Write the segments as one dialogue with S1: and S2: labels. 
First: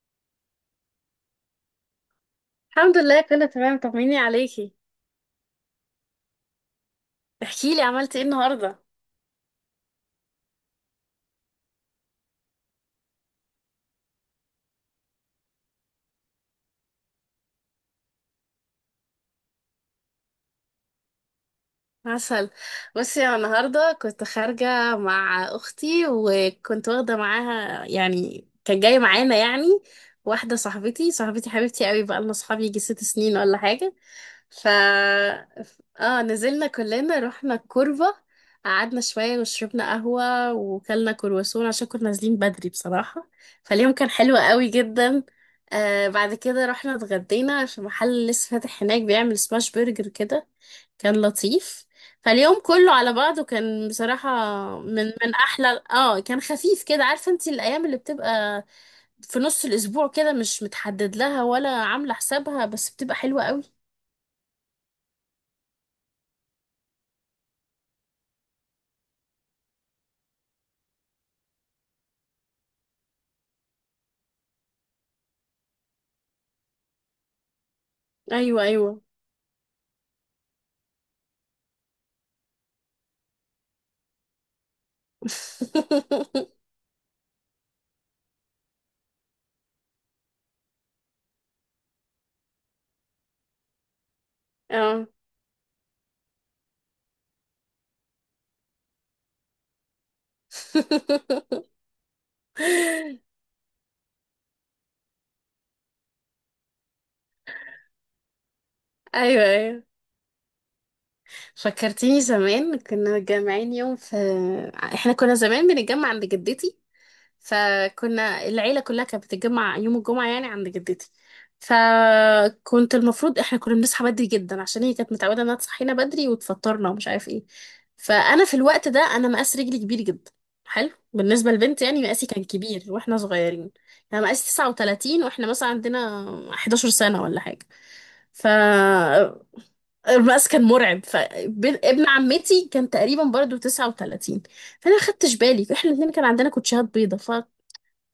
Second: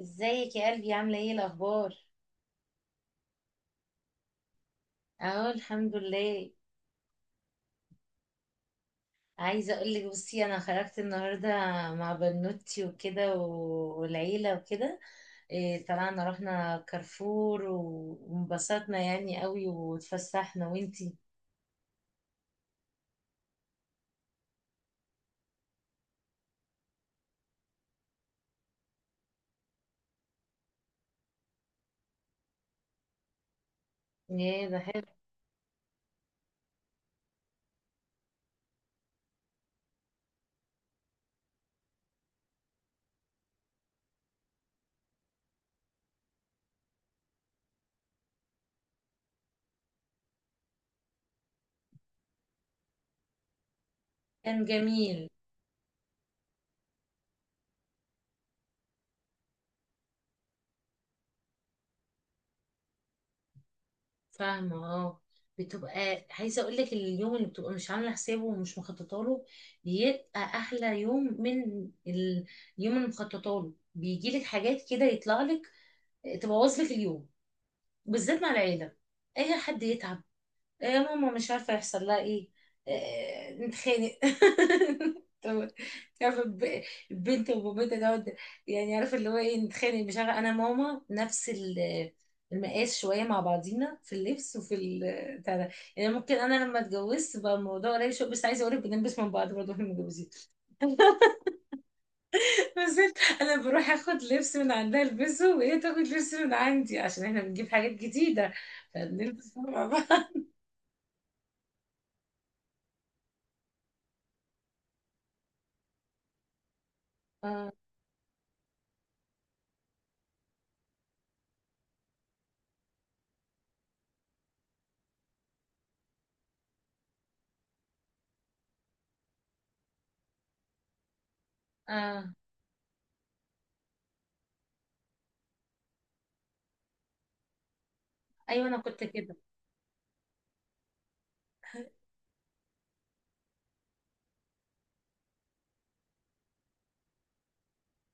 S1: ازيك يا قلبي؟ عامله ايه الاخبار؟
S2: الحمد لله كله تمام، طمني عليكي.
S1: اهو الحمد لله.
S2: احكي لي عملتي ايه النهارده؟
S1: عايزه اقول لك، بصي انا خرجت النهارده مع بنوتي وكده والعيله وكده. إيه، طلعنا رحنا كارفور وانبسطنا يعني قوي واتفسحنا. وانتي؟
S2: عسل. بصي انا النهارده كنت خارجه مع اختي، وكنت واخده معاها يعني كان جاي معانا يعني واحده صاحبتي حبيبتي قوي، بقى لنا صحاب يجي ست سنين ولا حاجه.
S1: ايه
S2: ف
S1: ده، حلو.
S2: اه نزلنا كلنا رحنا الكوربة، قعدنا شوية وشربنا قهوة وكلنا كرواسون عشان كنا نازلين بدري بصراحة. فاليوم كان حلو قوي جدا. بعد كده رحنا اتغدينا في محل لسه فاتح هناك بيعمل سماش برجر كده، كان لطيف. فاليوم كله على بعضه كان بصراحة
S1: كان
S2: من
S1: جميل.
S2: من أحلى، كان خفيف كده، عارفة انت الأيام اللي بتبقى في نص الأسبوع كده، مش متحدد لها ولا عاملة حسابها بس بتبقى حلوة قوي.
S1: فاهمه، اه. بتبقى، عايزه اقول لك، اليوم اللي بتبقى مش عامله حسابه ومش مخططه له بيبقى احلى يوم من ال- اليوم اللي مخططه له بيجي لك حاجات كده، يطلع لك تبوظ لك اليوم، بالذات مع
S2: أيوة
S1: العيله.
S2: أيوة.
S1: اي حد يتعب، يا ماما مش عارفه يحصل لها ايه. آه، نتخانق طب عارفه البنت وبابتها دوت. يعني عارفه، اللي هو ايه، نتخانق، مش عارفه، انا ماما نفس المقاس شويه مع بعضينا في اللبس وفي
S2: اه.
S1: بتاع ده. يعني ممكن انا لما اتجوزت بقى الموضوع قريب شويه، بس عايزه اقول لك بنلبس من بعض برضه واحنا متجوزين نزلت انا بروح اخد لبس من عندها البسه، وهي تاخد لبس من عندي، عشان احنا بنجيب حاجات جديده
S2: ايوه
S1: فبنلبس
S2: ايوه.
S1: مع بعض.
S2: فكرتيني زمان كنا متجمعين يوم في، احنا كنا زمان بنتجمع عند جدتي،
S1: اه
S2: فكنا العيلة كلها كانت بتتجمع يوم الجمعة يعني عند جدتي. فكنت المفروض احنا كنا بنصحى بدري جدا عشان هي كانت متعودة انها تصحينا بدري وتفطرنا ومش عارف ايه. فانا في الوقت ده مقاس رجلي كبير جدا، حلو بالنسبة للبنت يعني
S1: اه
S2: مقاسي كان كبير واحنا صغيرين. انا مقاسي 39 واحنا مثلا عندنا 11 سنة ولا حاجة.
S1: ايوه، انا كنت كده.
S2: فالمقاس كان مرعب. فابن عمتي كان تقريبا برضو 39، فانا ما خدتش بالي احنا الاثنين كان عندنا كوتشيهات بيضة.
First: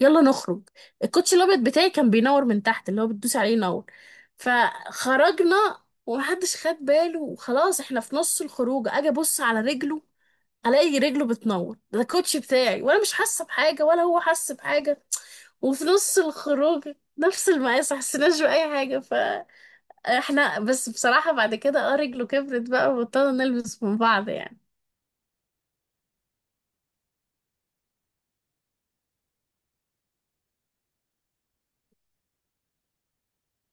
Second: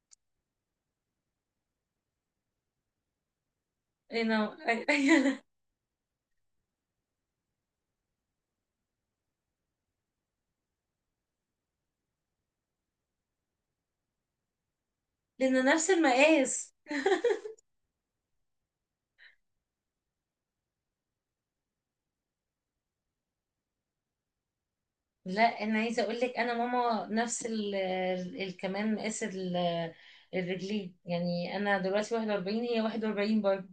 S2: يلا نخرج، الكوتش الابيض بتاعي كان بينور من تحت، اللي هو بتدوسي عليه ينور.
S1: إيه، انا أيوة.
S2: فخرجنا ومحدش خد باله وخلاص، احنا في نص الخروج اجي ابص على رجله، الاقي رجله بتنور، ده الكوتش بتاعي، وانا مش حاسه بحاجه ولا هو حاسس بحاجه.
S1: لانه
S2: وفي
S1: نفس
S2: نص
S1: المقاس.
S2: الخروج نفس المقاس ما حسيناش باي حاجه. فاحنا بس بصراحه بعد كده رجله كبرت بقى وبطلنا نلبس من بعض يعني.
S1: لا، انا عايزه اقول لك انا ماما نفس كمان مقاس الرجلين. يعني انا دلوقتي 41، هي 41 برضه.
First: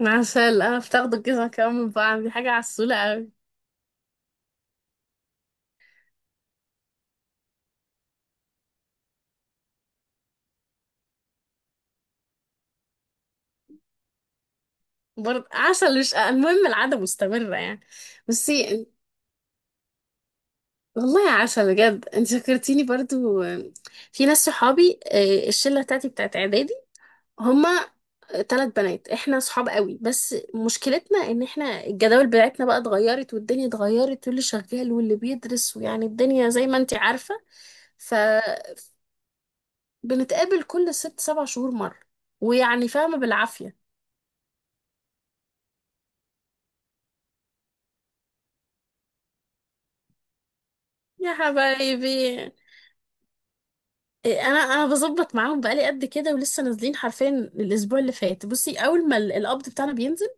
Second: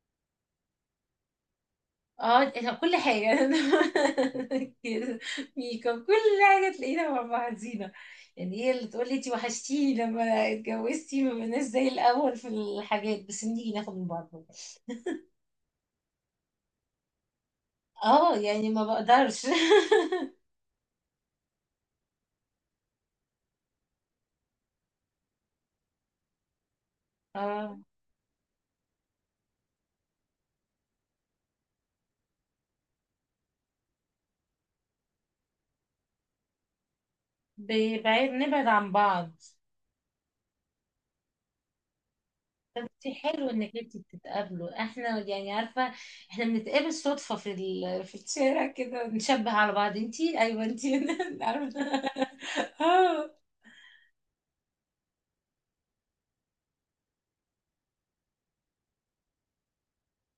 S2: عسل، اه بتاخدوا الجزمه كمان من بعض، دي
S1: اه،
S2: حاجه
S1: كل
S2: عسوله قوي.
S1: حاجة كده ميك اب، كل حاجة تلاقينا مع بعضينا. يعني هي اللي تقول لي انتي وحشتيني، لما اتجوزتي ما بقيناش زي الأول في الحاجات، بس نيجي ناخد من بعض برضه.
S2: برضه عسل، مش المهم العادة مستمرة يعني.
S1: اه يعني ما
S2: بصي،
S1: بقدرش
S2: والله يا عسل بجد انت فكرتيني برضو في ناس صحابي، الشلة بتاعتي بتاعت اعدادي،
S1: اه،
S2: هما ثلاث بنات، احنا صحاب قوي بس مشكلتنا ان احنا الجداول بتاعتنا بقى اتغيرت والدنيا اتغيرت، واللي شغال واللي بيدرس، ويعني الدنيا زي ما انت عارفة.
S1: بنبعد، نبعد عن بعض.
S2: فبنتقابل كل ست سبع شهور مرة، ويعني
S1: انتي
S2: فاهمة
S1: حلو انك
S2: بالعافية.
S1: انتي بتتقابلوا. احنا يعني عارفة احنا بنتقابل صدفة في في الشارع كده، نشبه على بعض، انتي؟ ايوه انتي
S2: يا
S1: عارفة؟
S2: حبايبي.
S1: اه،
S2: انا بظبط معاهم بقالي قد كده ولسه نازلين حرفيا الاسبوع اللي فات. بصي اول ما القبض بتاعنا بينزل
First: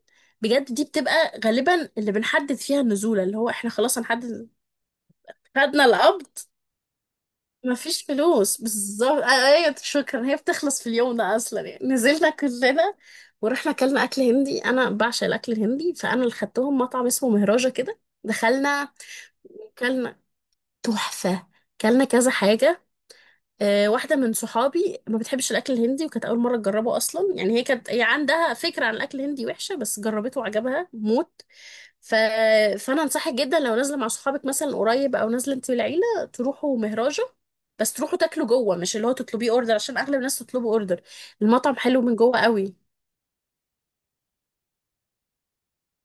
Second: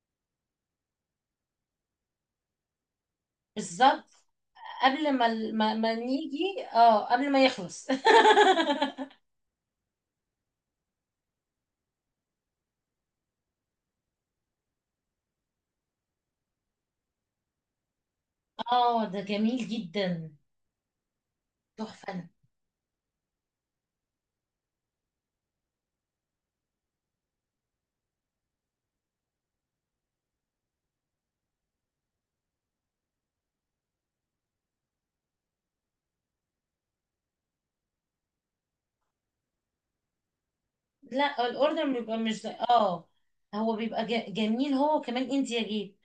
S2: بجد، دي بتبقى غالبا اللي بنحدد فيها النزوله، اللي هو احنا خلاص
S1: بالظبط.
S2: هنحدد،
S1: قبل ما
S2: خدنا القبض،
S1: نيجي، اه قبل ما يخلص
S2: مفيش فلوس بالظبط. ايوه شكرا، هي بتخلص في اليوم ده اصلا يعني. نزلنا كلنا ورحنا اكلنا اكل هندي. انا بعشق الاكل الهندي، فانا اللي خدتهم مطعم اسمه مهراجة كده، دخلنا
S1: اه، ده جميل
S2: كلنا.
S1: جدا.
S2: تحفه. كلنا
S1: تحفة.
S2: كذا حاجه. واحدة من صحابي ما بتحبش الأكل الهندي وكانت أول مرة تجربه أصلا يعني، هي عندها فكرة عن الأكل الهندي وحشة، بس جربته وعجبها موت. ف... فأنا أنصحك جدا لو نازلة مع صحابك مثلا قريب، أو نازلة أنت والعيلة، تروحوا مهراجة. بس تروحوا تاكلوا جوه، مش اللي هو تطلبيه أوردر عشان أغلب الناس تطلبوا أوردر.
S1: لا
S2: المطعم
S1: الاوردر
S2: حلو من
S1: بيبقى مش
S2: جوه
S1: زي-
S2: قوي.
S1: اه. هو بيبقى جميل. هو كمان انديا جيت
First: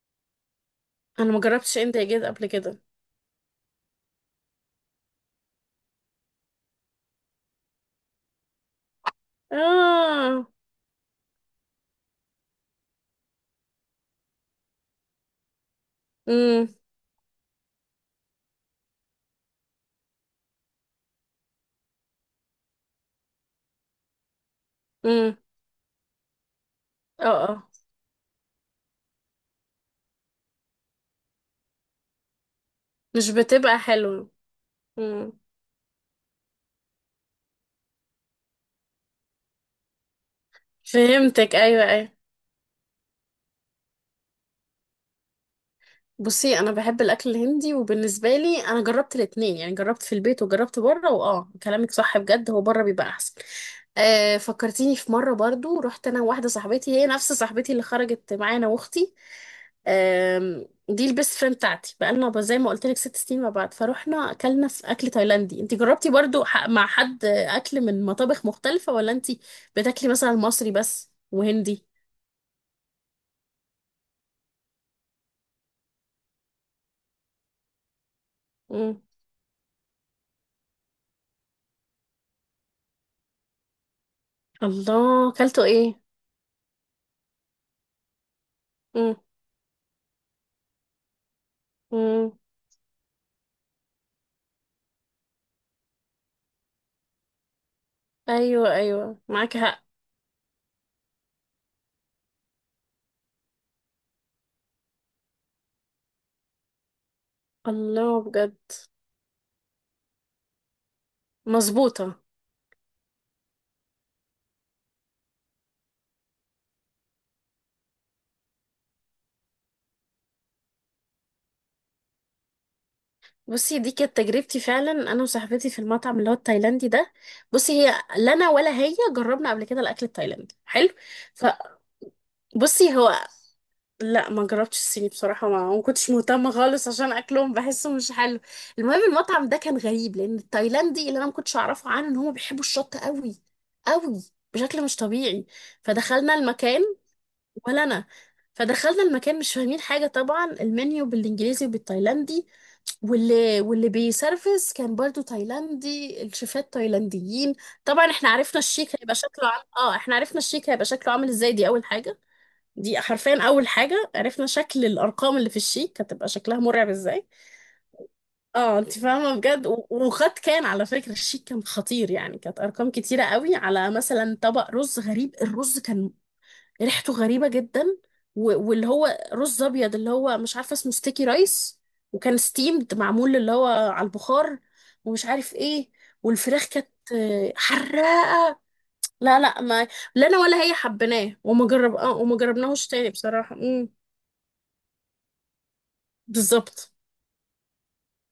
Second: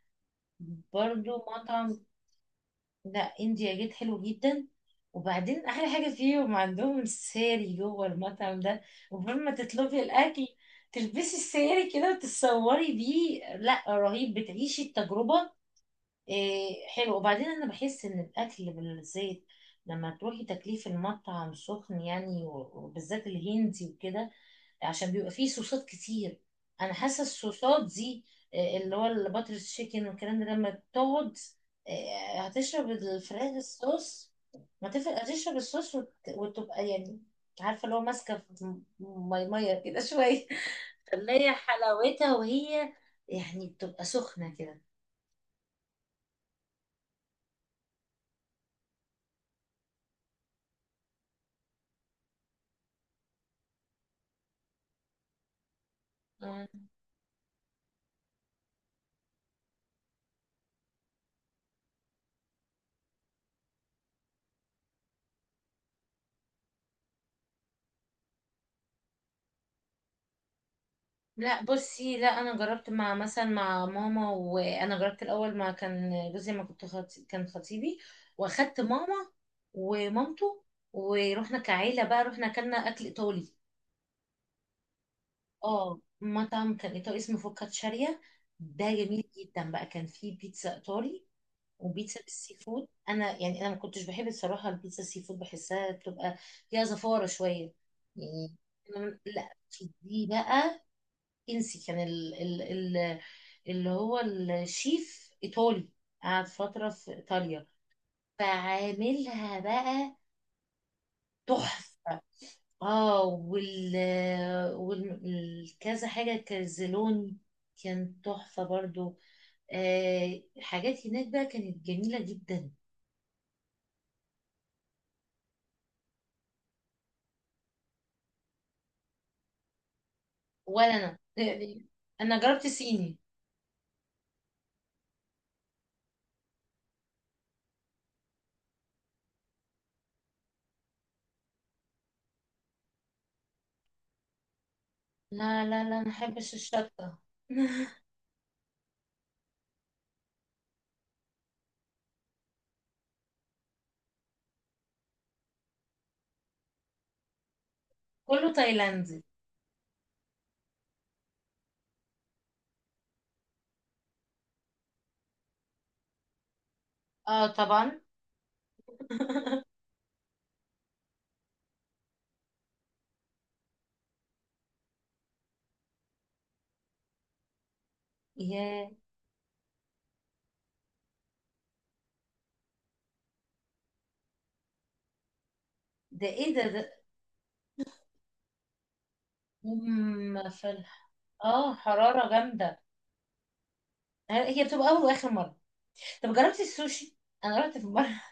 S2: أنا ما
S1: برضو
S2: جربتش
S1: مطعم.
S2: إنديا جيت قبل كده.
S1: لا، انديا جيت حلو جدا. وبعدين احلى حاجة فيهم، عندهم الساري جوه المطعم ده، وقبل ما تطلبي
S2: آه.
S1: الاكل تلبسي الساري كده وتتصوري بيه. لا رهيب، بتعيشي التجربة.
S2: امم
S1: إيه حلو. وبعدين انا بحس ان الاكل بالزيت لما تروحي تاكليه في المطعم سخن يعني وبالذات الهندي وكده، عشان بيبقى
S2: امم.
S1: فيه صوصات كتير. انا حاسه
S2: اه.
S1: الصوصات دي، إيه، اللي هو الباتر تشيكن والكلام ده، لما تقعد، إيه، هتشرب
S2: مش
S1: الفراخ
S2: بتبقى حلوة.
S1: الصوص. ما تفرق،
S2: امم
S1: هتشرب الصوص وتبقى يعني عارفه اللي هو ماسكه في ميه كده شويه اللي هي
S2: فهمتك، أيوة أيوة.
S1: حلاوتها، وهي يعني بتبقى سخنه كده.
S2: بصي انا بحب الاكل الهندي، وبالنسبه لي انا جربت الاتنين يعني، جربت في البيت وجربت بره، واه كلامك صح بجد، هو بره بيبقى احسن. آه فكرتيني في مره برضو، رحت انا وواحده صاحبتي، هي نفس صاحبتي اللي خرجت معانا واختي. دي البيست فريند بتاعتي، بقالنا زي ما قلت لك ست سنين مع بعض. فروحنا اكلنا في اكل تايلاندي. انت جربتي برضو مع حد اكل من مطابخ مختلفه، ولا انت بتاكلي مثلا مصري بس
S1: لا
S2: وهندي؟
S1: بصي، لا انا جربت مع مثلا مع ماما، وانا جربت الاول ما كان جوزي، ما كان خطيبي، واخدت
S2: مم.
S1: ماما ومامته، ورحنا كعيله بقى، رحنا اكلنا اكل ايطالي.
S2: الله اكلته ايه؟
S1: اه، مطعم كان ايطالي اسمه فوكاتشاريا. ده جميل جدا بقى، كان فيه بيتزا ايطالي وبيتزا
S2: مم.
S1: بالسي فود. انا يعني انا ما كنتش بحب الصراحه البيتزا السي فود، بحسها بتبقى فيها زفاره شويه يعني.
S2: ايوه ايوه
S1: لا،
S2: معاك حق.
S1: دي بقى انسي. كان ال ال ال اللي هو الشيف ايطالي، قعد فتره في ايطاليا،
S2: الله بجد.
S1: فعاملها بقى
S2: مظبوطه.
S1: تحفه. اه، والكذا حاجه كرزلوني كان تحفه برضو. آه، حاجات هناك بقى كانت جميله جدا.
S2: بصي دي كانت تجربتي فعلا انا وصاحبتي في المطعم اللي هو التايلاندي ده. بصي لا انا ولا هي جربنا قبل كده الاكل التايلاندي
S1: ولا
S2: حلو.
S1: انا يعني انا جربت
S2: فبصي
S1: صيني.
S2: هو لا ما جربتش الصيني بصراحه، ما كنتش مهتمه خالص عشان اكلهم بحسه مش حلو. المهم المطعم ده كان غريب، لان التايلاندي اللي انا ما كنتش اعرفه عنه ان هم بيحبوا الشطه قوي قوي بشكل مش طبيعي.
S1: لا لا لا، ما
S2: فدخلنا
S1: احبش
S2: المكان.
S1: الشطه
S2: ولا انا. فدخلنا المكان مش فاهمين حاجه طبعا، المنيو بالانجليزي وبالتايلاندي، واللي بيسرفس كان برضو تايلاندي، الشيفات تايلانديين. طبعا احنا
S1: كله
S2: عرفنا الشيك هيبقى
S1: تايلاندي.
S2: شكله عام... اه احنا عرفنا الشيك هيبقى شكله عامل ازاي، دي اول حاجه. دي حرفيا اول حاجه، عرفنا شكل الارقام اللي في الشيك هتبقى شكلها مرعب ازاي.
S1: اه طبعا
S2: اه انت فاهمه بجد. وخد، كان على فكره الشيك كان خطير يعني، كانت ارقام كتيره قوي على مثلا طبق رز. غريب الرز كان ريحته غريبة جدا. واللي
S1: يا،
S2: هو رز ابيض اللي هو مش عارفة اسمه ستيكي رايس، وكان ستيمد معمول اللي هو على البخار ومش عارف ايه.
S1: ده ايه
S2: والفراخ
S1: ده
S2: كانت
S1: ده
S2: حراقة. لا لا ما لا انا
S1: أم
S2: ولا هي
S1: فل.
S2: حبيناه،
S1: اه، حرارة
S2: وما
S1: جامدة.
S2: جربناهوش تاني بصراحة. امم.
S1: هي بتبقى أول وآخر مرة. طب جربتي
S2: بالظبط.
S1: السوشي؟ أنا رحت في مرة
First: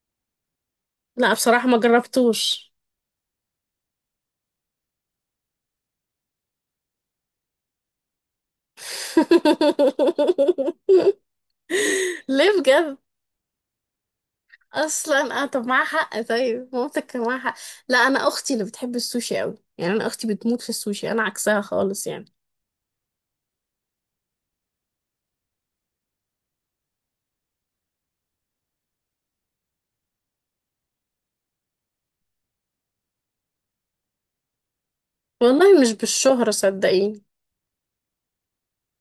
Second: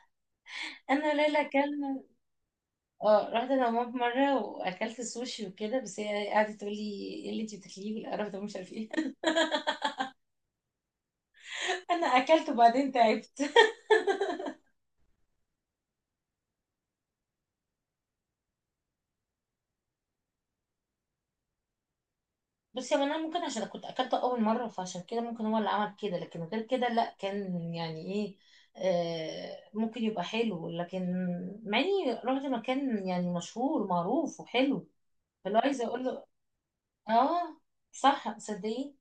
S1: أنا
S2: لا
S1: ليلى
S2: بصراحة ما
S1: أكلنا.
S2: جربتوش.
S1: اه، رحت أنا وماما في مرة وأكلت السوشي وكده، بس هي قعدت تقول لي إيه اللي أنتي بتاكليه، والقرف ده مش عارف إيه. أنا أكلت
S2: ليه
S1: وبعدين
S2: بجد؟
S1: تعبت
S2: اصلا اه طب معاها حق، طيب مامتك كان معاها حق. لا انا اختي اللي بتحب السوشي قوي يعني، انا اختي بتموت في السوشي، انا عكسها خالص يعني.
S1: بس يعني أنا ممكن عشان كنت أكلته أول مرة، فعشان كده ممكن هو اللي عمل كده، لكن غير كده لأ، كان يعني إيه. آه، ممكن يبقى حلو، لكن مع إني رحت مكان يعني مشهور معروف وحلو. فاللي هو
S2: والله
S1: عايزة
S2: مش
S1: أقول له،
S2: بالشهرة صدقيني.
S1: اه، صح، صدقي.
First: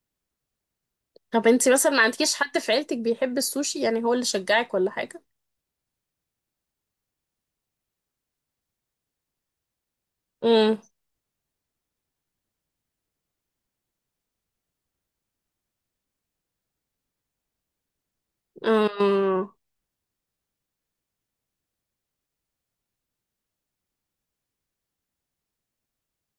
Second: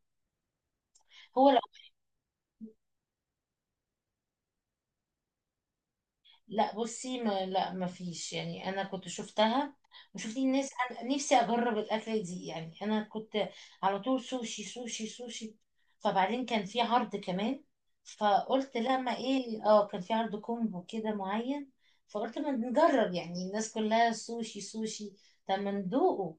S2: طب
S1: هو لا.
S2: انتي مثلا ما عندكيش حد في عيلتك بيحب السوشي؟ يعني هو اللي شجعك ولا حاجة؟
S1: لا بصي، ما فيش يعني. انا كنت شفتها وشفت الناس،
S2: امم.
S1: انا نفسي اجرب الاكله دي. يعني انا كنت على طول سوشي سوشي سوشي. فبعدين كان في عرض كمان، فقلت لما
S2: اه.
S1: ايه، اه كان في عرض كومبو كده معين، فقلت ما نجرب، يعني الناس كلها سوشي سوشي، طب ما ندوقه.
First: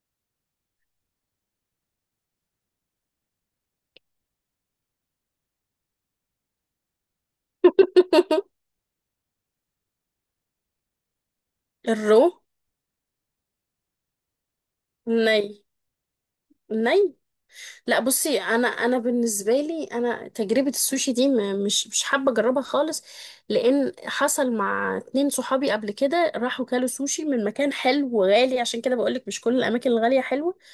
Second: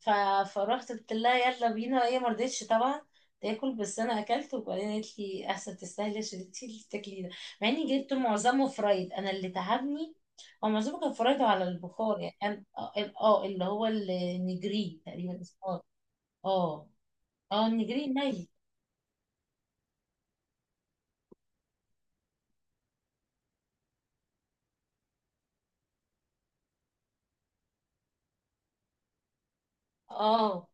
S1: ف... فروحت قلت لها يلا بينا، هي ما رضتش طبعا تاكل، بس انا اكلت. وبعدين قالت لي احسن تستاهلي، عشان انت اللي بتاكلي ده، مع اني جبت معظمه فرايد، انا اللي تعبني. هو معظمه كان فرايد على البخار يعني.
S2: الرو.
S1: اه، آه، اللي هو النجري تقريبا
S2: الني.
S1: اسمه. اه
S2: الني.
S1: اه
S2: لا
S1: النجري
S2: بصي
S1: ني.
S2: انا بالنسبه لي انا تجربه السوشي دي مش حابه اجربها خالص، لان حصل مع اتنين صحابي قبل كده راحوا كلوا سوشي من مكان حلو وغالي، عشان كده بقولك مش كل الاماكن الغاليه حلوه.
S1: اه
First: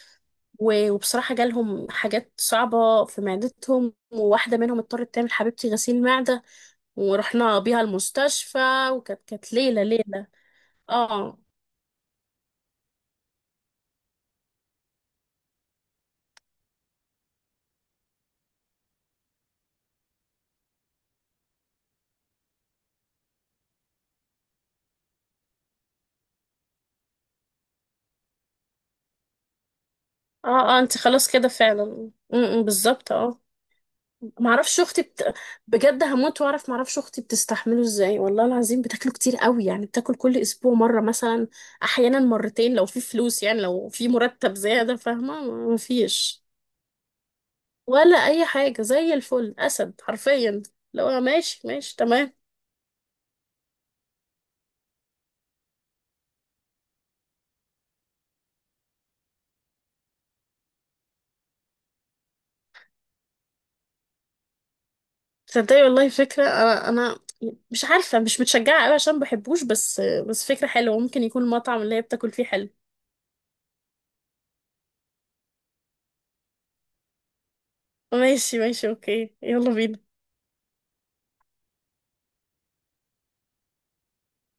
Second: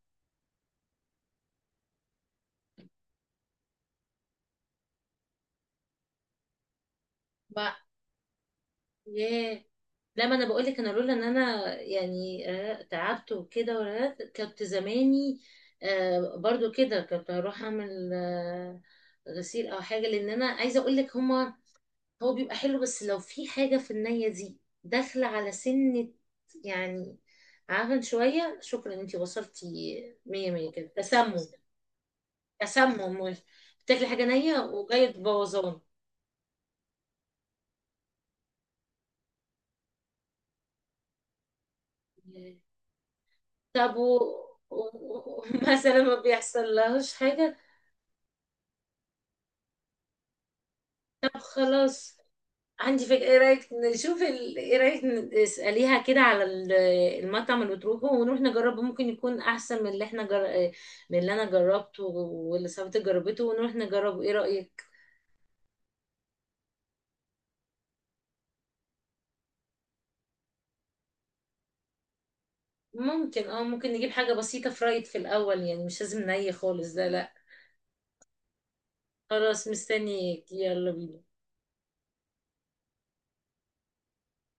S2: وبصراحه جالهم حاجات صعبه في معدتهم، وواحده منهم اضطرت تعمل حبيبتي غسيل معده ورحنا
S1: بقى.
S2: بيها المستشفى، وكانت
S1: ياه.
S2: ليله ليله.
S1: لا، ما انا بقول لك، انا لولا ان
S2: اه
S1: انا يعني آه، تعبت وكده ورهقت، كنت زماني آه، برضو كده، كنت هروح اعمل آه، غسيل او حاجه. لان انا عايزه اقول لك هما، هو بيبقى حلو، بس لو في حاجه في النيه دي داخله على سنه يعني، عفن شويه. شكرا، انتي وصلتي مية مية.
S2: اه. اه
S1: كده
S2: انت خلاص
S1: تسمم.
S2: كده فعلا. م- م، بالظبط
S1: تسمم
S2: اه.
S1: مش- بتاكلي حاجه نيه
S2: معرفش اختي
S1: وجايه بوظان.
S2: بجد هموت واعرف معرفش اختي بتستحمله ازاي، والله العظيم بتاكله كتير قوي يعني، بتاكل كل اسبوع مره مثلا، احيانا مرتين لو في فلوس يعني، لو
S1: طب
S2: في مرتب
S1: و...
S2: زياده، فاهمه.
S1: و- مثلا ما
S2: مفيش،
S1: بيحصل لهاش حاجة؟
S2: ولا اي حاجه، زي الفل، اسد حرفيا، لو
S1: طب
S2: ماشي ماشي
S1: خلاص،
S2: تمام.
S1: عندي فكرة. ايه رأيك ايه رأيك نسأليها كده على المطعم اللي بتروحه، ونروح نجربه. ممكن يكون احسن من اللي من اللي انا جربته واللي صاحبتي جربته، ونروح نجربه. ايه رأيك؟
S2: تصدقي والله فكره. انا مش عارفه مش متشجعه قوي عشان بحبوش، بس فكره حلوه، ممكن يكون المطعم اللي هي بتاكل فيه حلو.
S1: ممكن، اه ممكن نجيب حاجة بسيطة فرايد في الأول، يعني مش لازم ني خالص ده، لا.
S2: ماشي ماشي اوكي،
S1: خلاص
S2: يلا بينا.
S1: مستنيك، يلا بينا.